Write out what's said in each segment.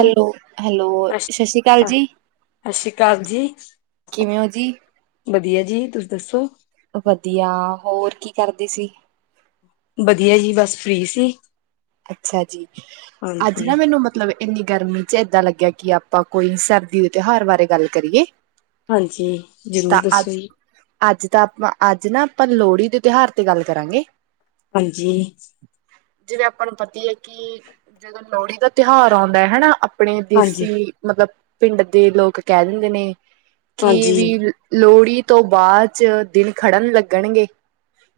Hello hello ਸਤਿ ਸ਼੍ਰੀ ਅਕਾਲ ਜੀ। ਕਾਲ ਜੀ, ਕਿਵੇਂ ਹੋ ਜੀ? ਵਧੀਆ ਜੀ ਤੁਸੀਂ ਦੱਸੋ। ਵਧੀਆ ਹੋਰ ਕੀ ਕਰਦੇ ਸੀ? ਵਧੀਆ ਜੀ ਬਸ ਫਰੀ ਸੀ। ਅੱਛਾ ਜੀ ਅੱਜ ਹਾਂਜੀ ਨਾ ਮੈਨੂੰ ਮਤਲਬ। ਇੰਨੀ ਗਰਮੀ ਚ ਏਦਾਂ ਲੱਗਿਆ ਕਿ ਆਪਾਂ ਕੋਈ ਸਰਦੀ ਦੇ ਤਿਉਹਾਰ ਬਾਰੇ ਗੱਲ ਕਰੀਏ। ਹਾਂਜੀ ਜ਼ਰੂਰ ਤਾਂ ਅੱ ਦੱਸੋ ਜੀ ਅੱਜ ਤਾਂ ਆਪਾਂ ਅੱਜ ਨਾ। ਆਪਾਂ ਲੋਹੜੀ ਦੇ ਤਿਉਹਾਰ ਤੇ ਗੱਲ ਕਰਾਂਗੇ। ਹਾਂਜੀ। ਜਿਵੇਂ ਆਪਾਂ ਨੂੰ ਪਤੀ ਹੈ ਕਿ ਜਦੋਂ ਲੋਹੜੀ ਦਾ ਤਿਉਹਾਰ ਆਉਂਦਾ ਹੈ ਹਨਾ। ਆਪਣੇ ਹਾਂਜੀ ਦੇਸੀ ਮਤਲਬ ਪਿੰਡ ਦੇ ਲੋਕ ਕਹਿ ਦਿੰਦੇ ਨੇ। ਕੀ ਹਾਂਜੀ ਵੀ ਲੋਹੜੀ ਤੋਂ ਬਾਅਦ ਚ ਦਿਨ ਖੜਨ ਲੱਗਣਗੇ।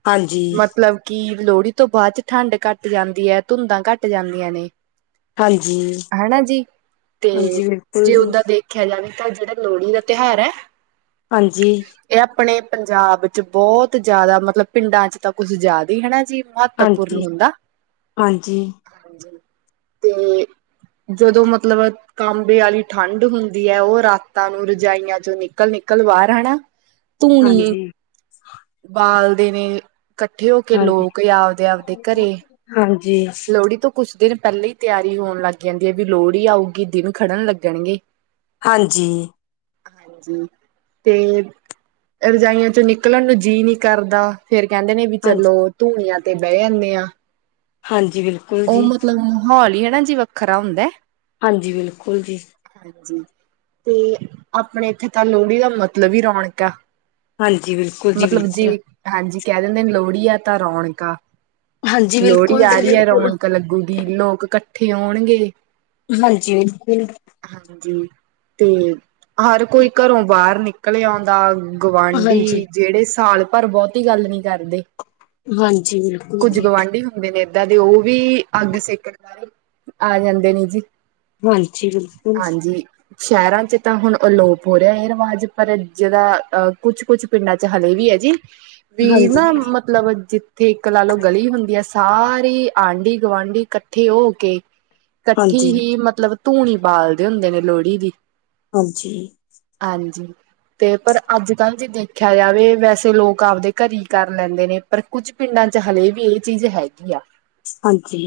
ਹਾਂਜੀ ਮਤਲਬ ਕਿ ਲੋਹੜੀ ਤੋਂ ਬਾਅਦ ਚ ਠੰਡ ਘੱਟ ਜਾਂਦੀ। ਦੀ ਹੈ ਧੁੰਦਾਂ ਘੱਟ ਜਾਂਦੀਆਂ ਨੇ। ਹਾਂਜੀ ਹਨਾ ਜੀ ਤੇ ਹਾਂਜੀ ਬਿਲਕੁਲ ਜੇ ਜੀ ਓਦਾਂ ਦੇਖਿਆ ਜਾਵੇ। ਤਾਂ ਜਿਹੜਾ ਲੋਹੜੀ ਦਾ ਤਿਉਹਾਰ ਹੈ। ਹਾਂਜੀ। ਆਪਣੇ ਪੰਜਾਬ ਚ ਬਹੁਤ ਜ਼ਿਆਦਾ ਮਤਲਬ ਪਿੰਡਾਂ ਚ ਤਾਂ ਕੁਝ ਜ਼ਿਆਦਾ ਹੀ ਹਨਾ ਜੀ ਮਹੱਤਵਪੂਰਨ ਹਾਂਜੀ ਹੁੰਦਾ। ਹਾਂਜੀ। ਤੇਂ ਜਦੋਂ ਮਤਲਬ ਕਾਂਬੇ, ਵਾਲੀ ਠੰਢ ਹੁੰਦੀ ਐ, ਉਹ ਰਾਤਾਂ ਨੂੰ, ਰਜਾਈਆਂ ਚੋਂ ਨਿਕਲ ਨਿ ਕੱਲ ਸ਼ਨੀਵਾਰ ਧੂਨੀ, ਹਾਂਜੀ ਬਾਲਦੇ ਨੇ ਕੱਠੇ, ਹੋ ਕੇ ਹਾਂਜੀ ਲੋਕ, ਜਾਂ ਆਵਦੇ ਆਵਦੇ ਘਰੇ, ਹਾਂਜੀ ਲੋਹੜੀ, ਤੋਂ ਕੁਛ ਦਿਨ ਪਹਿਲੇ, ਹੀ ਤਿਆਰੀ ਹੋਣ ਲੱਗ ਜਾਂਦੀ ਆ, ਵੀ ਲੋਹੜੀ ਆਊਗੀ ਦਿਨ ਖੜਨ ਲੱਗਣਗੇ ਹਾਂਜੀ ਹਾਂਜੀ, ਤੇਂ ਰਜਾਈਆਂ 'ਚ' ਨਿਕਲਣ ਨੂੰ ਜੀਅ ਨੀ ਕਰਦਾ ਫਿਰ ਕਹਿੰਦੇ ਨੇ ਵੀ ਹਾਂਜੀ ਚਲੋ ਧੂਨੀਆਂ ਤੇ ਬਹਿ ਜਾਂਦੇ ਆਂ। ਹਾਂਜ ਉਹ ਮਤਲਬ ਮਾਹੌਲ ਈ ਹਨਾ ਜੀ ਵੱਖਰਾ ਹੁੰਦਾ ਐ ਹਾਂਜੀ ਬਿਲਕੁਲ ਜੀ। ਜੀ ਤੇ ਆਪਣੇ ਇੱਥੇ ਤਾਂ ਲੋਹੜੀ ਦਾ ਮਤਲਬ ਈ ਰੌਣਕ ਆ। ਹਾਂਜੀ ਬਿਲਕੁਲ ਜੀ ਮਤਲਬ ਜੇ ਬਿਲਕੁਲ ਹਾਂਜੀ ਕਹਿ ਦਿੰਦੇ ਨੇ ਲੋਹੜੀ ਆ ਤਾਂ ਰੌਣਕ ਆ। ਹਾਂਜੀ ਲੋਹੜੀ ਬਿਲਕੁਲ ਜੀ ਆ ਰੀ ਐ ਬਿਲਕੁਲ ਰੌਣਕ ਲੱਗੂਗੀ ਲੋਕ ਇਕੱਠੇ ਹੋਣਗੇ। ਹਾਂਜੀ ਬਿਲਕੁਲ। ਹਾਂਜੀ ਤੇ ਹਰ ਕੋਈ ਘਰੋਂ ਬਾਹਰ ਨਿਕਲੇ ਆਉਂਦਾ। ਗੁਵਾਢੀ ਹਾਂਜੀ ਜਿਹੜੇ ਸਾਲ ਭਰ ਬਹੁਤੀ ਗੱਲ ਨੀ ਕਰਦੇ। ਹਾਂਜੀ ਬਿਲਕੁਲ ਕੁੱਝ ਜੀ ਗੁਆਂਢੀ ਹੁੰਦੇ ਨੇ ਜਾਂਦੇ ਉਹ ਵੀ ਅੱਗ ਸੇਕਣ ਵਾਰੇ ਆ ਜਾਂਦੇ ਨੇ ਜੀ। ਹਾਂਜੀ ਬਿਲਕੁਲ। ਹਾਂਜੀ ਸ਼ਹਿਰਾਂ ਚ ਤਾਂ ਹੁਣ ਅਲੋਪ ਹੋ ਰਿਹਾ ਇਹ ਰਿਵਾਜ਼ ਪਰ ਜ਼ਰਾ ਅ ਕੁਛ-ਕੁਛ ਪਿੰਡਾਂ ਚ ਹਲੇ ਵੀ ਐ ਜੀ। ਵੀ ਨਾ ਹਾਂਜੀ ਮਤਲਬ ਜਿੱਥੇ ਇੱਕ ਲਾ ਲੋ ਗਲੀ ਹੁੰਦੀ ਆ ਸਾ ਰੀ‌ ਆਂਢੀ ਗੁਵਾਂਢੀ ਇਕੱਠੇ ਹੋ ਕੇ ਇਕੱਠੀ ਹਾਂਜੀ ਹੀ ਮਤਲਬ ਧੂਣੀ ਬਾਲਦੇ ਹੁੰਦੇ ਨੇ ਲੋਹੜੀ ਦੀ। ਹਾਂਜੀ ਹਾਂਜੀ ਤੇ ਪਰ ਅੱਜ ਕੱਲ੍ਹ ਜੇ ਦੇਖਿਆ ਜਾਵੇ ਵੈਸੇ ਲੋਕ ਆਪਦੇ ਘਰਈ ਕਰ ਲੈਂਦੇ ਨੇ ਪਰ ਕੁੱਝ ਪਿੰਡਾਂ ਚ ਹਲੇ ਵੀ ਇਹ ਚੀਜ਼ ਹੈਗੀ ਆ। ਹਾਂਜੀ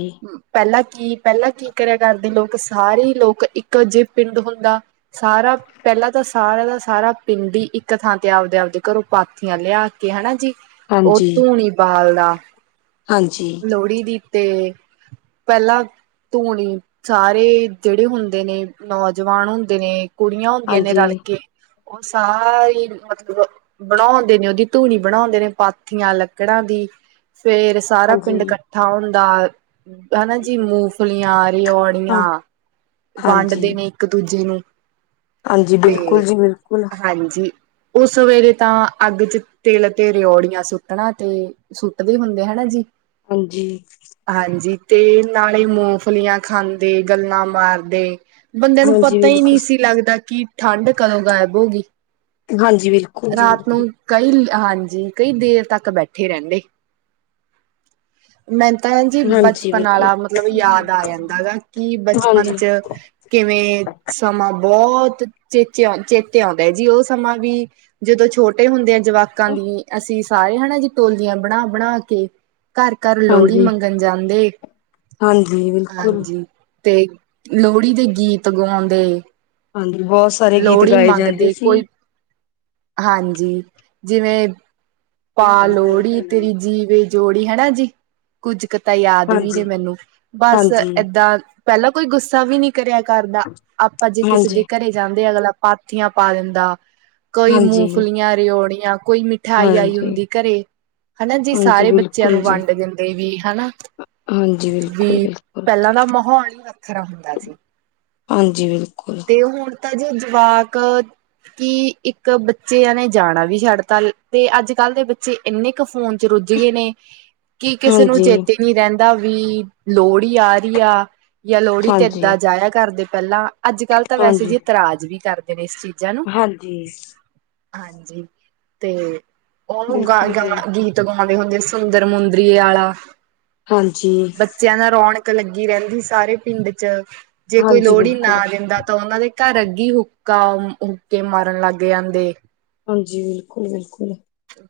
ਕਿ ਪਹਿਲਾਂ ਕੀ ਕਰਿਆ ਕਰਦੇ ਲੋਕ ਸਾਰੇਈ ਲੋਕ ਇੱਕ ਜੇ ਪਿੰਡ ਹੁੰਦਾ ਸਾਰਾ ਪਹਿਲਾਂ ਤਾਂ ਸਾਰਾ ਦਾ ਸਾਰਾ ਪਿੰਡ ਈ ਇੱਕ ਥਾਂ ਤੇ ਆਪਦਾ ਤੇ ਆਪਦੇ ਘਰੋਂ ਪਾਥੀਆਂ ਲਿਆ ਕੇ ਹਨਾ ਜੀ। ਉਹ ਹਾਂਜੀ ਧੂੰਣੀ ਬਾਲਦਾ, ਹਾਂਜੀ ਲੋਹੜੀ ਦੀ। ਤੇ ਪਹਿਲਾਂ ਧੂਣੀ ਸਾਰੇ ਜਿਹੜੇ ਹੁੰਣ ਦੇ ਨੇ ਨੌਜਵਾਨ ਹੁੰਦੇ ਨੇ ਕੁੜੀਆਂ ਹੁੰਦੀਆਂ ਨੇ ਹਾਂਜੀ ਰਲ ਕੇ। ਉਹ ਸਾਰੀ ਮਤਲਬ ਬਣਾਉਂਦੇ ਨੇ ਉਹਦੀ ਧੂਣੀ ਬਣਾਉਂਦੇ ਨੇ ਪਾਥੀਆਂ ਲੱਕੜਾਂ ਦੀ। ਫੇਰ ਸਾਰਾ ਹਾਂਜੀ ਪਿੰਡ ਕੱਠਾ ਹੁੰਦਾ। ਹਨਾ ਜੀ ਮੂੰਗਫਲੀਆਂ ਹਾਂ ਰਓੜੀਆਂ ਹਾਂਜੀ ਵੰਡਦੇ ਨੇ ਇੱਕ ਦੂਜ ਜੇ ਨੂੰ, ਹਾਂਜੀ ਤੇ ਬਿਲਕੁਲ ਜੀ ਬਿਲਕੁਲ ਹਾਂਜੀ। ਉਹ ਸਵੇਰੇ ਤਾਂ ਅੱਗ ਚ ਤਿਲ ਤੇ ਰਓੜੀਆਂ ਸੁੱਟਣਾ ਤੇ ਸੁੱਟਦੇ ਹੁੰਦੇ ਹਨਾ ਜੀ। ਹਾਂਜੀ ਹਾਂਜੀ ਤੇ ਨਾਲੇ ਮੂੰਗਫਲੀਆਂ ਖਾਂਦੇ ਗੱਲਾਂ ਮਾਰ ਦੇ ਬੰਦਿਆਂ ਨੂੰ ਹਾਂਜੀ ਪਤਾ ਈ ਨੀ ਬਿਲਕੁਲ ਸੀ ਲੱਗਦਾ ਕਿ ਠੰਡ ਕਦੋਂ ਗਾਇਬ ਹੋ ਗੀ। ਹਾਂਜ ਰਾਤ ਨੂੰ ਕਈਲ ਹਾਂਜੀ ਕਈ ਦੇਰ ਤੱਕ ਬੈਠੇ ਰੇਂਦੇ, ਮੈਂ ਤਾ ਜੀ ਹਾਂਜੀ ਬਚਪਨ ਬਿਲਕੁਲ ਆਲਾ ਮਤਲਬ ਯਾਦ ਆ ਜਾਂਦਾ ਗਾ ਕਿ ਬਚਪਨ ਹਾਂਜੀ ਚ ਕਿਵੇਂ ਸਮਾਂ ਬਹੁ ਤ ਚੇਚੇ ਆ ਚੇਤੇ ਆਉਂਦਾ ਜੀ ਉਹ ਸਮਾਂ ਵੀ ਜਦੋਂ ਛੋਟੇ ਹੁੰਦੇ ਆ ਜਵਾਕਾਂ ਦੀ ਅਸੀਂ ਸਾਰੇ ਹਨਾ ਜੀ ਟੋਲੀਆਂ ਬਣਾ-ਬਣਾ ਕੇ ਘਰ-ਘਰ ਲੋਹੜੀ ਹਾਂਜੀ ਮੰਗਣ ਜਾਂਦੇ, ਹਾਂਜੀ ਬਿਲਕੁਲ ਹਾਂਜੀ। ਤੇ ਲੋਹੜੀ ਦੇ ਗੀਤ ਗਾਉਂਦੇ। ਹਾਂਜੀ ਬਹੁਤ ਸਾਰੇ ਗੀਤ ਲੋਹੜੀ ਗਾਏ ਜਾਂਦੇ ਮੰਗਦੇ ਸੀ। ਕੋਈ ਹਾਂਜੀ ਜਿਵੇਂ ਪਾ ਲੋਹੜੀ ਹਾਂਜੀ ਤੇਰੀ ਜੀਵੇ ਜੋੜੀ ਹਨਾ ਜੀ ਕੁੱਝ ਕੁ ਤਾਂ ਯਾਦ ਵੀ ਹਾਂਜੀ ਨੇ ਮੈਨੂੰ ਬਸ ਹਾਂਜੀ ਏਦਾਂ ਪਹਿਲਾਂ ਕੋਈ ਗੁੱਸਾ ਵੀ ਨੀ ਕਰਿਆ ਕਰਦਾ ਆਪਾਂ ਜੇ ਕਿਸੇ ਹਾਂਜੀ ਦੇ ਘਰੇ ਜਾਂਦੇ ਅਗਲਾ ਪਾਥੀਆਂ ਪਾ ਦਿੰਦਾ ਕੋਈ ਮੂੰਗਫਲੀਆਂ ਰਓੜੀਆਂ ਕੋਈ ਮਿਠਾਈ ਆਈ ਹਾਂਜੀ ਹੁੰਦੀ ਘਰੇ ਹਨਾ ਜੀ ਹਾਂਜੀ ਸਾਰੇ ਬੱਚਿਆਂ ਬਿਲਕੁਲ ਨੂੰ ਜੀ ਵੰਡ ਦਿੰਦੇ ਵੀ ਹਨਾ। ਹਾਂਜੀ ਬਿਲਕੁਲ ਵੀ ਬਿਲਕੁਲ ਪਹਿਲਾਂ ਦਾ ਮਾਹੌਲ ਈ ਵੱਖਰਾ ਹੁੰਦਾ ਸੀ। ਹਾਂਜੀ ਬਿਲਕੁਲ ਤਾ ਜੋੇ ਜਵਾਕ ਕਿ ਇੱਕ ਬੱਚਿਆਂ ਨੇ ਜਾਣਾ ਵੀ ਛੱਡਤਾ ਤੇ ਅੱਜ ਅੱਜ ਕੱਲ੍ਹ ਦੇ ਬੱਚੇ ਇੰਨੇ ਕੁ ਫੋਨ ਚ ਰੁੱਝ ਗਏ ਨੇ ਕਿ ਕਿਸੇ ਨੂੰ ਹਾਂਜੀ ਚੇਤੇ ਨੀ ਰਹਿੰਦੇ ਏਵੀ ਲੋਹੜੀ ਆ ਰਹੀ ਆ ਜਾਂ ਲੋਹੜੀ ਤੇ ਹਾਂਜੀ ਏਦਾਂ ਜਾਇਆ ਕਰਦੇ ਪਹਿਲਾਂ ਅੱਜ ਕੱਲ੍ਹ ਤਾਂ ਵੈਸੇ ਹਾਂਜੀ ਜੇ ਇ ਤਰਾਜ ਵੀ ਕਰਦੇ ਨੇ ਇਸ ਚੀਜ਼ ਹਾਂਜੀ ਹਾਂਜੀ ਤੇ ਉਹ ਗਾ ਬਿਲਕੁਲ ਗਾ ਜੀ ਗੀਤ ਗਾਉ ਦੇ ਹੁੰਦੇ ਸੁੰਦਰ ਮੁੰਦਰੀਏ ਆਾ ਹਾਂਜੀ ਬੱਚਿਆਂ ਦਾ ਰੌਣ ਹੁੱਕ ਲੱਗੀ ਰਹਿੰਦੀ ਸਾਰੇ ਪਿੰਡ ਚ ਜੇ ਕੋਈ ਹਾਂਜੀ ਲੋਹੜੀ ਨਾ ਬਿਲਕੁਲ ਦਿੰਦਾ ਤਾਂ ਉਹਨਾਂ ਦੇ ਘਰ ਅੱਗੀ ਹੁ ਗਾਹ ਉੱਕਕੇ ਮਾਰਨ ਲੱਗ ਜਾਂਦੇ ਹਾਂਜੀ ਬਿਲਕੁਲ-ਬਿਲਕੁਲ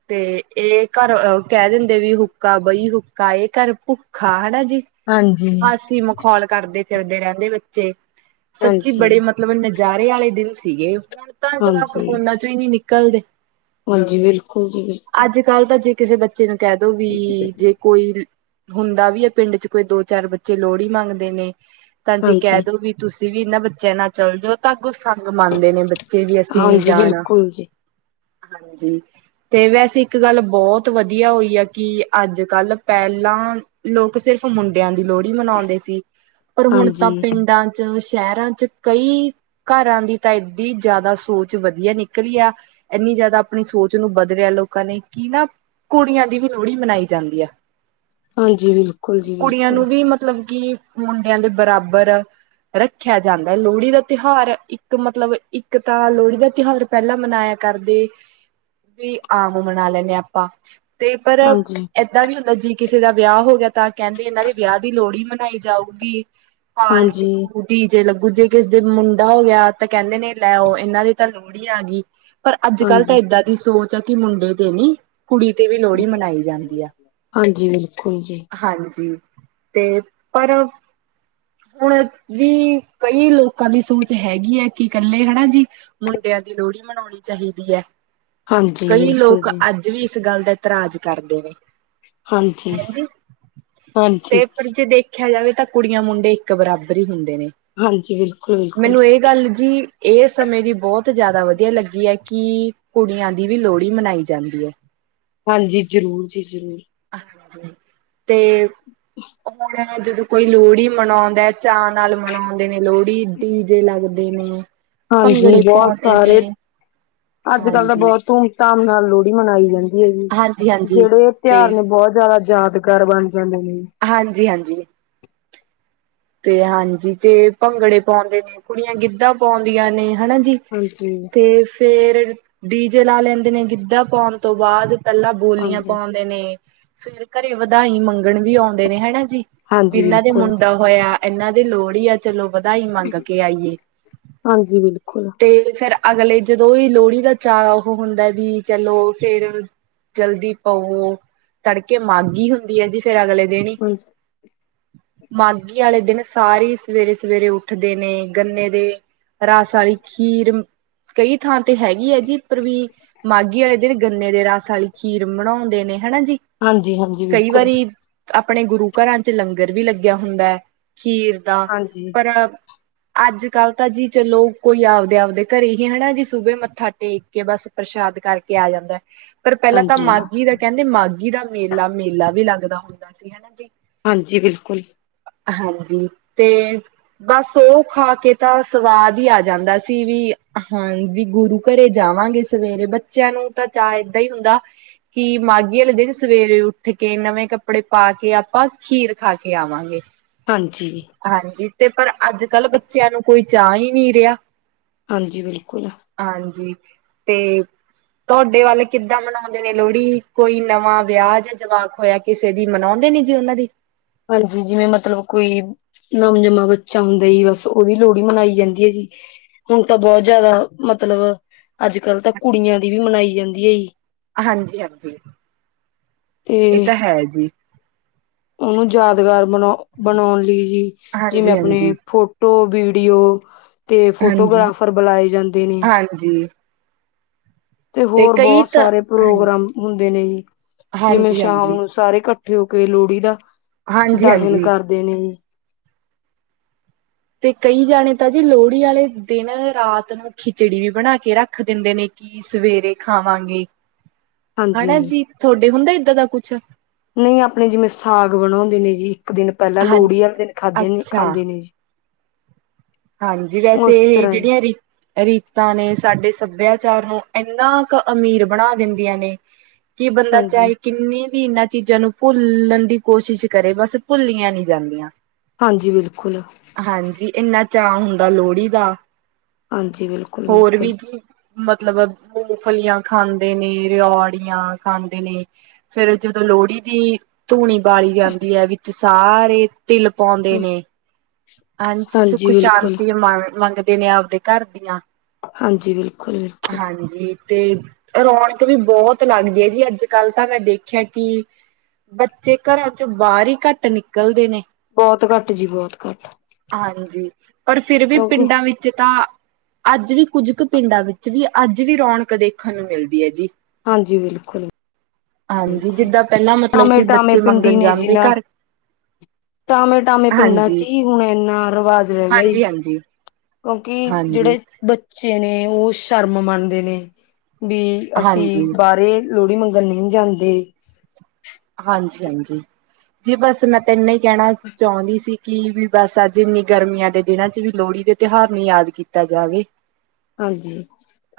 ਤੇ ਇਹ ਘਰ ਕਹਿ ਦਿੰਦੇ ਵੀ ਹੁੱਕਾ ਬਈ ਹੁੱਕਾ ਇਹ ਘਰ ਭੁੱਖਾ ਹੈਨਾ ਹਾਂਜੀ ਹਂਸੀਂ ਮਖੌਲ ਕਰਦੇ ਫਿਰਦੇ ਰਹਿੰਦੇ ਬੱਚੇ ਸੱਚੀ ਬੜੇ ਹਾਂਜੀ ਮਤਲਬ ਨਜ਼ਾਰੇ ਵਾਲੇ ਦਿਨ ਸੀਗੇ ਹੁਣ ਤਾਂ ਜਵਾਕ ਹਾਂਜੀ ਫੋਨਾ ਚੋਂ ਹੀ ਨੀ ਨਿਕਲਦੇ ਹਾਂਜੀ ਬਿਲਕੁਲ ਜੀ ਬਿਲਕੁਲ ਅੱਜ ਕੱਲ੍ਹ ਜੇ ਕਿਸੇ ਬੱਚੇ ਨੂੰ ਕਹਿ ਦੋ ਵੀ ਜੇ ਕੋਈ ਹੁੰਦਾ ਵੀ ਹੈ ਪਿੰਡ ਚ ਕੋਈ ਦੋ ਚਾਰ ਬੱਚੇ ਲੋਹੜੀ ਮੰਗਦੇ ਨੇ ਤਾਂ ਜੇ ਕਹਿ ਹਾਂਜੀ ਦੋ ਵੀ ਤੁਸੀਂ ਤੁਸੀਂ ਵੀ ਇਹਨਾਂ ਬੱਚਿਆਂ ਨਾਲ ਚੱਲ ਜਾਓ ਤਾਂਗ ਉਹ ਸੰਗ ਮੰਨਦੇ ਨੇ ਬੱਚੇ ਵੀ ਅਸੀਂ ਨੀ ਹਾਂਜੀ ਜਾਣਾ ਬਿਲਕੁਲ ਜੀ ਹਾਂਜੀ ਤੇ ਵੈਸੇ ਇੱਕ ਗੱਲ ਬਹੁਤ ਵਧੀਆ ਹੋਈ ਆ ਕਿ ਅੱਜ ਕੱਲ ਪਹਿਲਾਂ ਲੋਕ ਸ ਸਿਰਫ ਮੁੰਡਿਆਂ ਦੀ ਲੋਹੜੀ ਮਨਾਉਂਦੇ ਸੀ ਪਰ ਹੁਣ ਤਾਂ ਹਾਂਜੀ ਪਿੰਡਾਂ ਚ ਸ਼ਹਿਰਾਂ ਚ ਕਈ ਘਰਾਂ ਦੀ ਤਾਂ ਇਏਡੀ ਜ਼ਿਆਦਾ ਸੋਚ ਵਧੀਆ ਨਿਕਲੀ ਆ ਇੰਨੀ ਜ਼ਿਆਦਾ ਆਪਣੀ ਸੋਚ ਨੂੰ ਬਦਲਿਆ ਲੋਕਾਂ ਨੇ ਕਿ ਨਾ ਕੁੜੀਆਂ ਦੀ ਵੀ ਲੋਹੜੀ ਮਨਾਈ ਜਾਂਦੀ ਆ ਹਾਂਜੀ ਬਿਲਕੁਲ ਜੀ ਕੁੜੀਆਂ ਬਿਲਕੁਲ ਨੂੰ ਵੀ ਮਤਲਬ ਕਿ ਮੁੰਡਿਆਂ ਦੇ ਬਰਾਬਰ ਰੱਖਿਆ ਜਾਂਦਾ ਹੈ ਲੋਹੜੀ ਦਾ ਤਿਉਹਾਰ ਇੱਕ ਮਤਲਬ ਇੱਕ ਤਾਂ ਲੋਹੜੀ ਦਾ ਤਿਉਹਾਰ ਪਹਿਲਾਂ ਮਨਾਇਆ ਕਰਦੇ ਵੀ ਆਮ ਮਨਾ ਲੈਂਦੇ ਹਾਂ ਆਪਾਂ ਤੇ ਪਰ ਹਾਂਜੀ ਏਦਾਂ ਵੀ ਹੁੰਦਾ ਜੀ ਕਿਸੇ ਦਾ ਵਿਆਹ ਹੋ ਗਿਆ ਤਾਂ ਕਹਿੰਦੇ ਇਹਨਾਂ ਦੇ ਵਿਆਹ ਦੀ ਲੋਹੜੀ ਮਨਾਈ ਜਾਊਗੀ ਪਾਲਟੀ ਹਾਂਜੀ ਹੋਓਗੀ, ਡੀ ਜੇ ਲ ਗੂਜੇ ਕਿਸੇ ਦੇ ਮੁੰਡਾ ਹੋ ਗਿਆ ਤਾਂ ਕਹਿੰਦੇ ਨੇ ਲੈਓ ਇਹਨਾਂ ਦੀ ਤਾਂ ਲੋਹੜੀ ਆ ਗਈ ਪਰ ਅੱਜ -ਕੱਲ ਤਾਂ ਹਾਂਜੀ ਇਏਦਾਂ ਦੀ ਸੋਚ ਹੈ ਕਿ ਮੁੰਡੇ ਤੇ ਨੀ ਕੁੜੀ ਤੇ ਵੀ ਲੋਹੜੀ ਮਨਾਈ ਜਾਂਦੀ ਆ, ਹਾਂਜੀ ਬਿਲਕੁਲ ਜੀ ਹਾਂਜੀ ਤੇ ਪਰ ਹੁਣ ਵੀ ਕਈ ਲੋਕਾਂ ਦੀ ਸੋਚ ਹੈਗੀ ਹੈ ਕਿ ਇਕੱਲੇ ਹੈਨਾ ਜੀ ਮੁੰਡੇ ਦੀ ਲੋਹੜੀ ਮਨਾਉਣੀ ਚਾਹੀਦੀ ਹੈ। ਹਾਂਜੀ ਕਈ ਬਿਲਕੁਲ ਲੋਕ ਜੀ ਅੱਜ ਵੀ ਇਸ ਗੱਲ ਇਤਰਾਜ ਕਰਦੇ ਨੇ ਹਾਂਜੀ ਹਂਜੀ ਤੇ ਹਾਂਜੀ ਪਰ ਜੇ ਦੇਖਿਆ ਜਾਵੇ ਤਾਂ ਕੁੜੀਆਂ- ਮੁੰਡੇ ਇੱਕ ਬਰਾਬਰ ਹੀ ਹੁੰਦੇ ਹਾਂਜੀ ਬਿਲਕੁਲ ਬਿਲਕੁਲ ਮੈਨੂੰ ਇਹ ਗੱਲ ਜੀ ਇਹ ਸਮੇਂ ਦੀ ਬਹੁਤ ਜ਼ਿਆਦਾ ਵਧੀਆ ਲੱਗੀ ਹੈ ਕਿ ਕੁੜੀਆਂ ਦੀ ਵੀ ਲੋਹੜੀ ਮਨਾਈ ਜਾਂਦੀ ਹੈ। ਹਾਂਜੀ, ਜ਼ਰੂਰ ਜੀ ਜ਼ਰੂਰ। ਤੇ ਹੋਣ ਜਦੋਂ ਕੋਈ ਲੋਹੜੀ ਮਨਾਉਂਦਾ ਚਾਅ ਨਾਲ ਮਨਾਉਂਦੇ ਨੇ ਲੋਹੜੀ ਡੀ ਜੇ ਲੱਗਦੇ ਨੇ ਹਾਂਜੀ, ਭੰਗੜੇ ਬਹੁਤ ਪਾਉਂਦੇ ਸਾਰੇ ਨੇ ਅੱਜ- ਕਲ ਦਾ ਹਾਂਜੀ ਬਹੁਤ ਧੂਮ ਧਾਮ ਨਾਲ ਲੋਹੜੀ ਮਨਾਈ ਜਾਂਦੀ ਹੈ ਜੀ। ਹਾਂਜੀ ਹਾਂਜੀ ਜਿਹੜੇ ਇਹ ਤੇ ਤਿਉਹਾਰ ਨੇ ਬਹੁਤ ਜ਼ਿਆਦਾ ਯਾਦਗਾਰ ਬਣ ਜਾਂਦੇ ਨੇ। ਹਾਂਜੀ-ਹਾਂਜੀ। ਤੇ ਹਾਂਜੀ ਤੇ ਭੰਗੜੇ ਪਾਉਂਦੇ ਨੇ ਕੁੜੀਆਂ ਗਿੱਧਾ ਪਾਉਂਦੀਆਂ ਨੇ ਹੈਨਾ ਜੀ, ਹਾਂਜੀ ਤੇ ਫੇਰ ਡੀਜੇ ਲਾ ਲੈਂਦੇ ਨੇ ਗਿੱਧਾ ਪਾਉਣ ਤੋਂ ਬਾਅਦ ਪਹਿਲਾਂ ਬੋਲੀਆਂ ਹਾਂਜੀ। ਪਾਉਂਦੇ ਨੇ ਫੇਰ ਘਰੇ ਵਧਾਈ ਮੰਗਣ ਵੀ ਆਉਂਦੇ ਨੇ ਹੈਨਾ ਜੀ, ਵੀ ਹਾਂਜੀ ਇਨਾਂ ਦੇ ਬਿਲਕੁਲ ਮੁੰਡਾ ਹਾਂ ਇਹਨਾਂ ਦੀ ਲੋੜਹੀ ਆ ਚਲੋ ਵਧਾਈ ਮੰਗ ਕੇ ਆਈਏ। ਹਾਂਜੀ ਬਿਲਕੁਲ। ਤੇ ਫੇਰ ਅਗਲੇ ਜਦੋਂ ਇਹ ਲੋੜੀ ਦਾ ਚਾਅ ਉਹ ਹੁੰਦਾ ਵੀ ਚਲੋ ਫਿਰ ਜਲਦੀ ਪਊ ਤੜਕੇ ਮਾਂਗੀ ਹੁੰਦੀ ਹੈ ਜੀ ਫਿਰ ਅਗਲੇ ਦੇਣੀ ਹਾਂਜੀ ਮ ਮਾਗੀ ਆਲੇ ਦਿਨ ਸਾਰੀ ਸਵੇਰੇ- ਸਵੇਰੇ ਉੱਠਦੇ ਨੇ, ਗੰਨੇ ਦੇ ਰਸ ਵਾਲੀ ਖੀਰ ਕਈ ਥਾਂ ਤੇ ਹੈਗੀ ਹੈ ਜੀ ਪਰਵੀ ਮਾਗੀ ਵਾਲੇ ਦਿਨ ਗੰਨੇ ਦੇ ਰਸ ਵਾਲੀ ਖੀਰ ਬਣਾਉਂਦੇ ਨੇ ਹੈਨਾ ਜੀ, ਹਾਂਜੀ ਹਾਂਜੀ ਕਈ ਬਿਲਕੁਲ। ਵਾਰੀ ਆਪਣੇ ਗੁਰੂ ਘਰਾਂ 'ਚ ਲੰਗਰ ਵੀ ਲੱਗਿਆ ਹੁੰਦਾ ਹੈ। ਖੀਰ ਦਾ ਹਾਂਜੀ। ਪਰ ਅ ਅੱਜ -ਕੱਲ ਤਾਂ ਜੀ ਚਲੋ ਕੋਈ ਆਪਦੇ -ਆਪਦੇ ਘਰੇ ਹੀ ਹਨਾ ਜੀ ਸੂਬੇ ਮੱਥਾ ਟੇਕ ਕੇ ਬਸ ਯਾਦ ਕਰਕੇ ਆ ਜਾਂਦਾ ਐ। ਪਰ ਪਹਿਲਾਂ ਤਾਂ ਹਾਂਜੀ ਮਾਗੀ ਦਾ ਕਹਿੰਦੇ ਮਾਗੀ ਦਾ ਮੇਲਾ ਵੀ ਲੱਗਦਾ ਹੁੰਦਾ ਸੀ, ਹੈਨਾ ਜੀ। ਹਾਂਜੀ, ਬਿਲਕੁਲ। ਹਾਂਜੀ, ਤੇ ਬਸ ਉਹ ਖਾ ਕੇ ਤਾਂ ਸਵਾਦ ਹੀ ਆ ਜਾਂਦਾ ਸੀ ਵੀ ਹਾਂਜੀ ਗੁਰੂ ਘਰੇ ਜਾਵਾਂਗੇ ਸਵੇਰੇ ਬੱਚਿਆਂ ਨੂੰ ਤਾਂ ਚਾਹੇ ਇਦਾਂ ਹੀ ਹੁੰਦਾ। ਕਿ ਮਾਗੀ ਆਲੇ ਦਿਨ, ਸਵੇਰੇ ਉੱਠ ਕੇ, ਨਵੇਂ ਕੱਪੜੇ ਪਾ ਕੇ, ਆਪਾਂ ਖੀਰ ਖਾ ਕੇ ਆਵਾਂਗੇ। ਹਾਂਜੀ ਹਾਂਜੀ, ਤੇ ਪਰ ਅੱਜ -ਕੱਲ ਬੱਚਿਆਂ ਨੂੰ ਕੋਈ ਚਾਹ ਹੀ ਨਹੀਂ ਰਿਹਾ। ਹਾਂਜੀ, ਬਿਲਕੁਲ। ਹਾਂਜੀ ਤੇ ਤੁਹਾਡੇ ਵੱਲ ਕਿੱਦਾਂ ਮਨਾਉਂਦੇ ਨੇ ਲੋੜੀ ਕੋਈ ਨਵਾਂ ਵਿਆਜ ਜਵਾਕ ਹੋਇਆ ਕਿਸੇ ਦੀ ਮਨ ਤੇ ਨਹੀਂ ਜੇ ਉਹਨਾਂ ਦੀ ਹਾਂਜੀ ਜਿਵੇਂ ਮਤਲਬ ਕੋਈ ਨਮ- ਜਮਾ ਬੱਚਾ ਹੁੰਦਾ ਬਸ ਉਹਦੀ ਲੋਹੜੀ ਮਨਾਈ ਜਾਂਦੀ ਹੈ ਜੀ। ਹੁਣ ਤਾਂ ਬਹੁਤ ਜਿਆਦਾ ਮਤਲਬ ਅੱਜ ਕੱਲ ਤਾਂ ਕੁੜੀਆਂ ਦੀ ਵੀ ਮਨਾਈ ਜਾਂਦੀ ਹ ਹਾਂਜੀ ਹਾਂਜੀ ਇਹ ਤਾਂ ਹੈ ਜੀ ਉ ਯਾਦਗਾਰ ਬਣਾਉਣ ਲਈ ਜੀ ਜਿਵੇਂ ਹਾਂਜੀ-ਹਾਂਜੀ, ਆਪਣੇ ਫੋਟੋ ਤੇ ਫੋਟੋਗ੍ਰਾਫਰ ਬਣਾਏ ਜਾਂਦੇ ਨੇ ਹਾਂਜੀ-ਹਾਂਜੀ ਤੇ ਹੋਰ ਕਈ ਬਹੁਤ ਤਾਂ ਸਾਰੇ ਹਾਂਜੀ, ਪ੍ਰੋਗਰਾਮ ਹੁੰਦੇ ਨੇ ਜੀ ਇਹ ਮੈਂ ਸ਼ਾਮ ਹਾਂਜੀ-ਹਾਂਜੀ, ਨੂੰ ਕਿਉਂਕਿ ਲੋੜੀ ਦਾ ਦਾਸਨ ਹਾਂਜੀ-ਹਾਂਜੀ ਕਰ ਦੇਣੀ ਤੇ ਕਈ ਜਾਣੇ ਤਾਂ ਜੇ ਲੋੜ ਹੀ ਵਾਲੇ ਦਿਨ ਰਾਤ ਨੂੰ ਖਿੱਚੜੀ ਵੀ ਬਣਾ ਕੇ ਰੱਖ ਦਿੰਦੇ ਕੀ ਸਵੇਰੇ ਖਾਵਾਂਗੇ ਹਨਾ ਹਾਂਜੀ ਜੀ ਤੁਹਾਡੇ ਹੁੰਦੇ ਇਦਾਂ ਦਾ ਨਹੀਂ ਆਪਣੀ ਜਿਵੇਂ ਸਾਗ ਬਣਾਉਂਦੇ ਨੇ ਜੀ ਇੱਕ ਦਿਨ ਪਹਿਲਾਂ ਲੋੜੀ ਹਾਂਜੀ ਵਾਲੇ ਦਿਨ ਖਾਦੇ ਅੱਛਾ ਖਾਂਦੇ ਨੇ ਹਾਂਜੀ ਵੈਸੇ ਉਸ ਤਰ੍ਹਾਂ ਹੀ ਜਿਹੜੀਆਂ ਰੀਤਾਂ ਨੇ ਸਾਡੇ ਸਭਿਆ ਸਰ ਮੈਂ ਇਨਾ ਕ ਅਮੀਰ ਬਣਾ ਦਿੰਦੀਆਂ ਨੇ ਕਿ ਬੰਦਾ ਹਾਂਜੀ ਚਾਹੇ ਭੀ ਇਹਨਾਂ ਚੀਜ਼ਾਂ ਨੂੰ ਭੁੱਲਣ ਦੀ ਕੋਸ਼ਿਸ਼ ਕਰੇ ਬਸ ਭੁੱਲ ਹਾਂਜੀ ਬਿਲਕੁਲ ਚਾਰ ਹੁੰਦਾ ਲੋੜੀ ਦਾ ਹਾਂਜੀ ਬਿਲਕੁਲ ਹੋਰ ਬਿਲਕੁਲ ਵੀ ਜੀ ਮਤਲਬ ਫਲੀਆਂ ਖਾਂਦੇ ਨੇ ਰਿਓੜੀਆਂ ਖਾਂਦੇ ਨੇ ਫਿਰ ਲੋੜੀ ਦੀ ਧੂਣੀ ਬਾਲੀ ਜਾਂਦੀ ਹ ਵਿੱਚ ਸਾਰੇ ਤਿਲ ਪਾਉਂਦੇ ਨੇ ਅੰਜ ਸੁਖ ਹਾਂਜੀ ਬਿਲਕੁਲ ਸ਼ਾਂਤੀ ਦਿਨੇ ਆਪਦੇ ਘਰ ਹਾਂਜੀ ਬਿਲਕੁਲ ਬਿਲਕੁਲ ਹਾਂਜੀ ਤੇ ਰੌਣਕ ਵੀ ਬਹੁਤ ਲੱਗਦੀ ਹ ਜੀ ਅੱਜ ਕੱਲ ਤਾਂ ਮੈਂ ਦੇਖਿਆ ਪਰ ਜੇਕਰ ਵਾਰ ਹੀ ਘੱਟ ਨਿਕਲ ਬਹੁਤ ਘੱਟ ਜੀ ਬਹੁਤ ਘੱਟ ਹਾਂਜੀ ਪਰ ਫਿਰ ਵੀ ਕਿਉਂਕਿ ਪਿੰਡਾਂ ਵਿੱਚ ਤਾਂ ਅੱਜ ਵੀ ਕੁਝ ਕੁ ਪਿੰਡਾਂ ਵਿੱਚ ਵੀ ਅੱਜ ਵੀ ਰੌਣਕ ਦੇਖਣ ਨੂੰ ਮਿਲਦੀ ਹੈ ਹਾਂਜੀ ਬਿਲਕੁਲ ਹਾਂਜੀ ਜਿੱਦਾਂ ਪਹਿਲਾਂ ਮਤਲਬ ਕਿ ਟਾਮੇ ਬੱਚੇ ਪਿੰਡੀ ਮੰਗਣ ਨੇ ਜੀ ਜਾਂਦੇ ਨਾ ਘਰ ਟਾਮੇ ਟਾਮੇ ਪਿੰਡਾਂ ਹਾਂਜੀ। ਚ ਹੀ ਹੁਣ ਇੰਨਾ ਰਿਵਾਜ਼ ਰਹਿ ਗਿਆ ਹਾਂਜੀ ਸੀ ਹਾਂਜੀ ਕਿਉਂਕਿ ਹਾਂਜੀ ਜਿਹੜੇ ਬੱਚੇ ਨੇ ਉਹ ਸ਼ਰਮ ਮੰਨਦੇ ਨੇ ਵੀ ਅਸੀਂ ਹਾਂਜੀ ਬਾਹਰੇ ਲੋਹੜੀ ਮੰਗਣ ਨਹੀਂ ਜਾਂਦੇ ਹਾਂਜੀ ਹਾਂਜੀ ਜੀ ਬਸ ਮੈਂ ਤੈਨੇ ਹੀ ਕਹਿਣਾ ਚਾਹੁੰਦੀ ਸੀ ਕੀ ਵੀ ਬਸ ਅੱਜ ਇੰਨੀ ਗਰਮੀਆਂ ਦੇ ਦਿਨਾਂ ਚ ਵੀ ਲੋਹੜੀ ਦੇ ਤਿਉਹਾਰ ਨ ਯਾਦ ਕੀਤਾ ਜਾਵੇ ਹਾਂਜੀ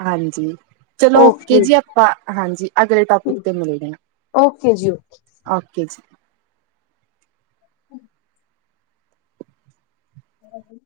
ਹਾਂਜੀ ਚਲੋ ਓਕੇ ਜੀ ਆਪਾਂ ਹਾਂਜੀ ਅਗਲੇ ਟੋਪਿਕ ਤੇ ਮਿਲੇ ਗ ਹ ਓਕੇ ਜੀ ਓਕੇ ਜੀ ਹਾਂਜੀ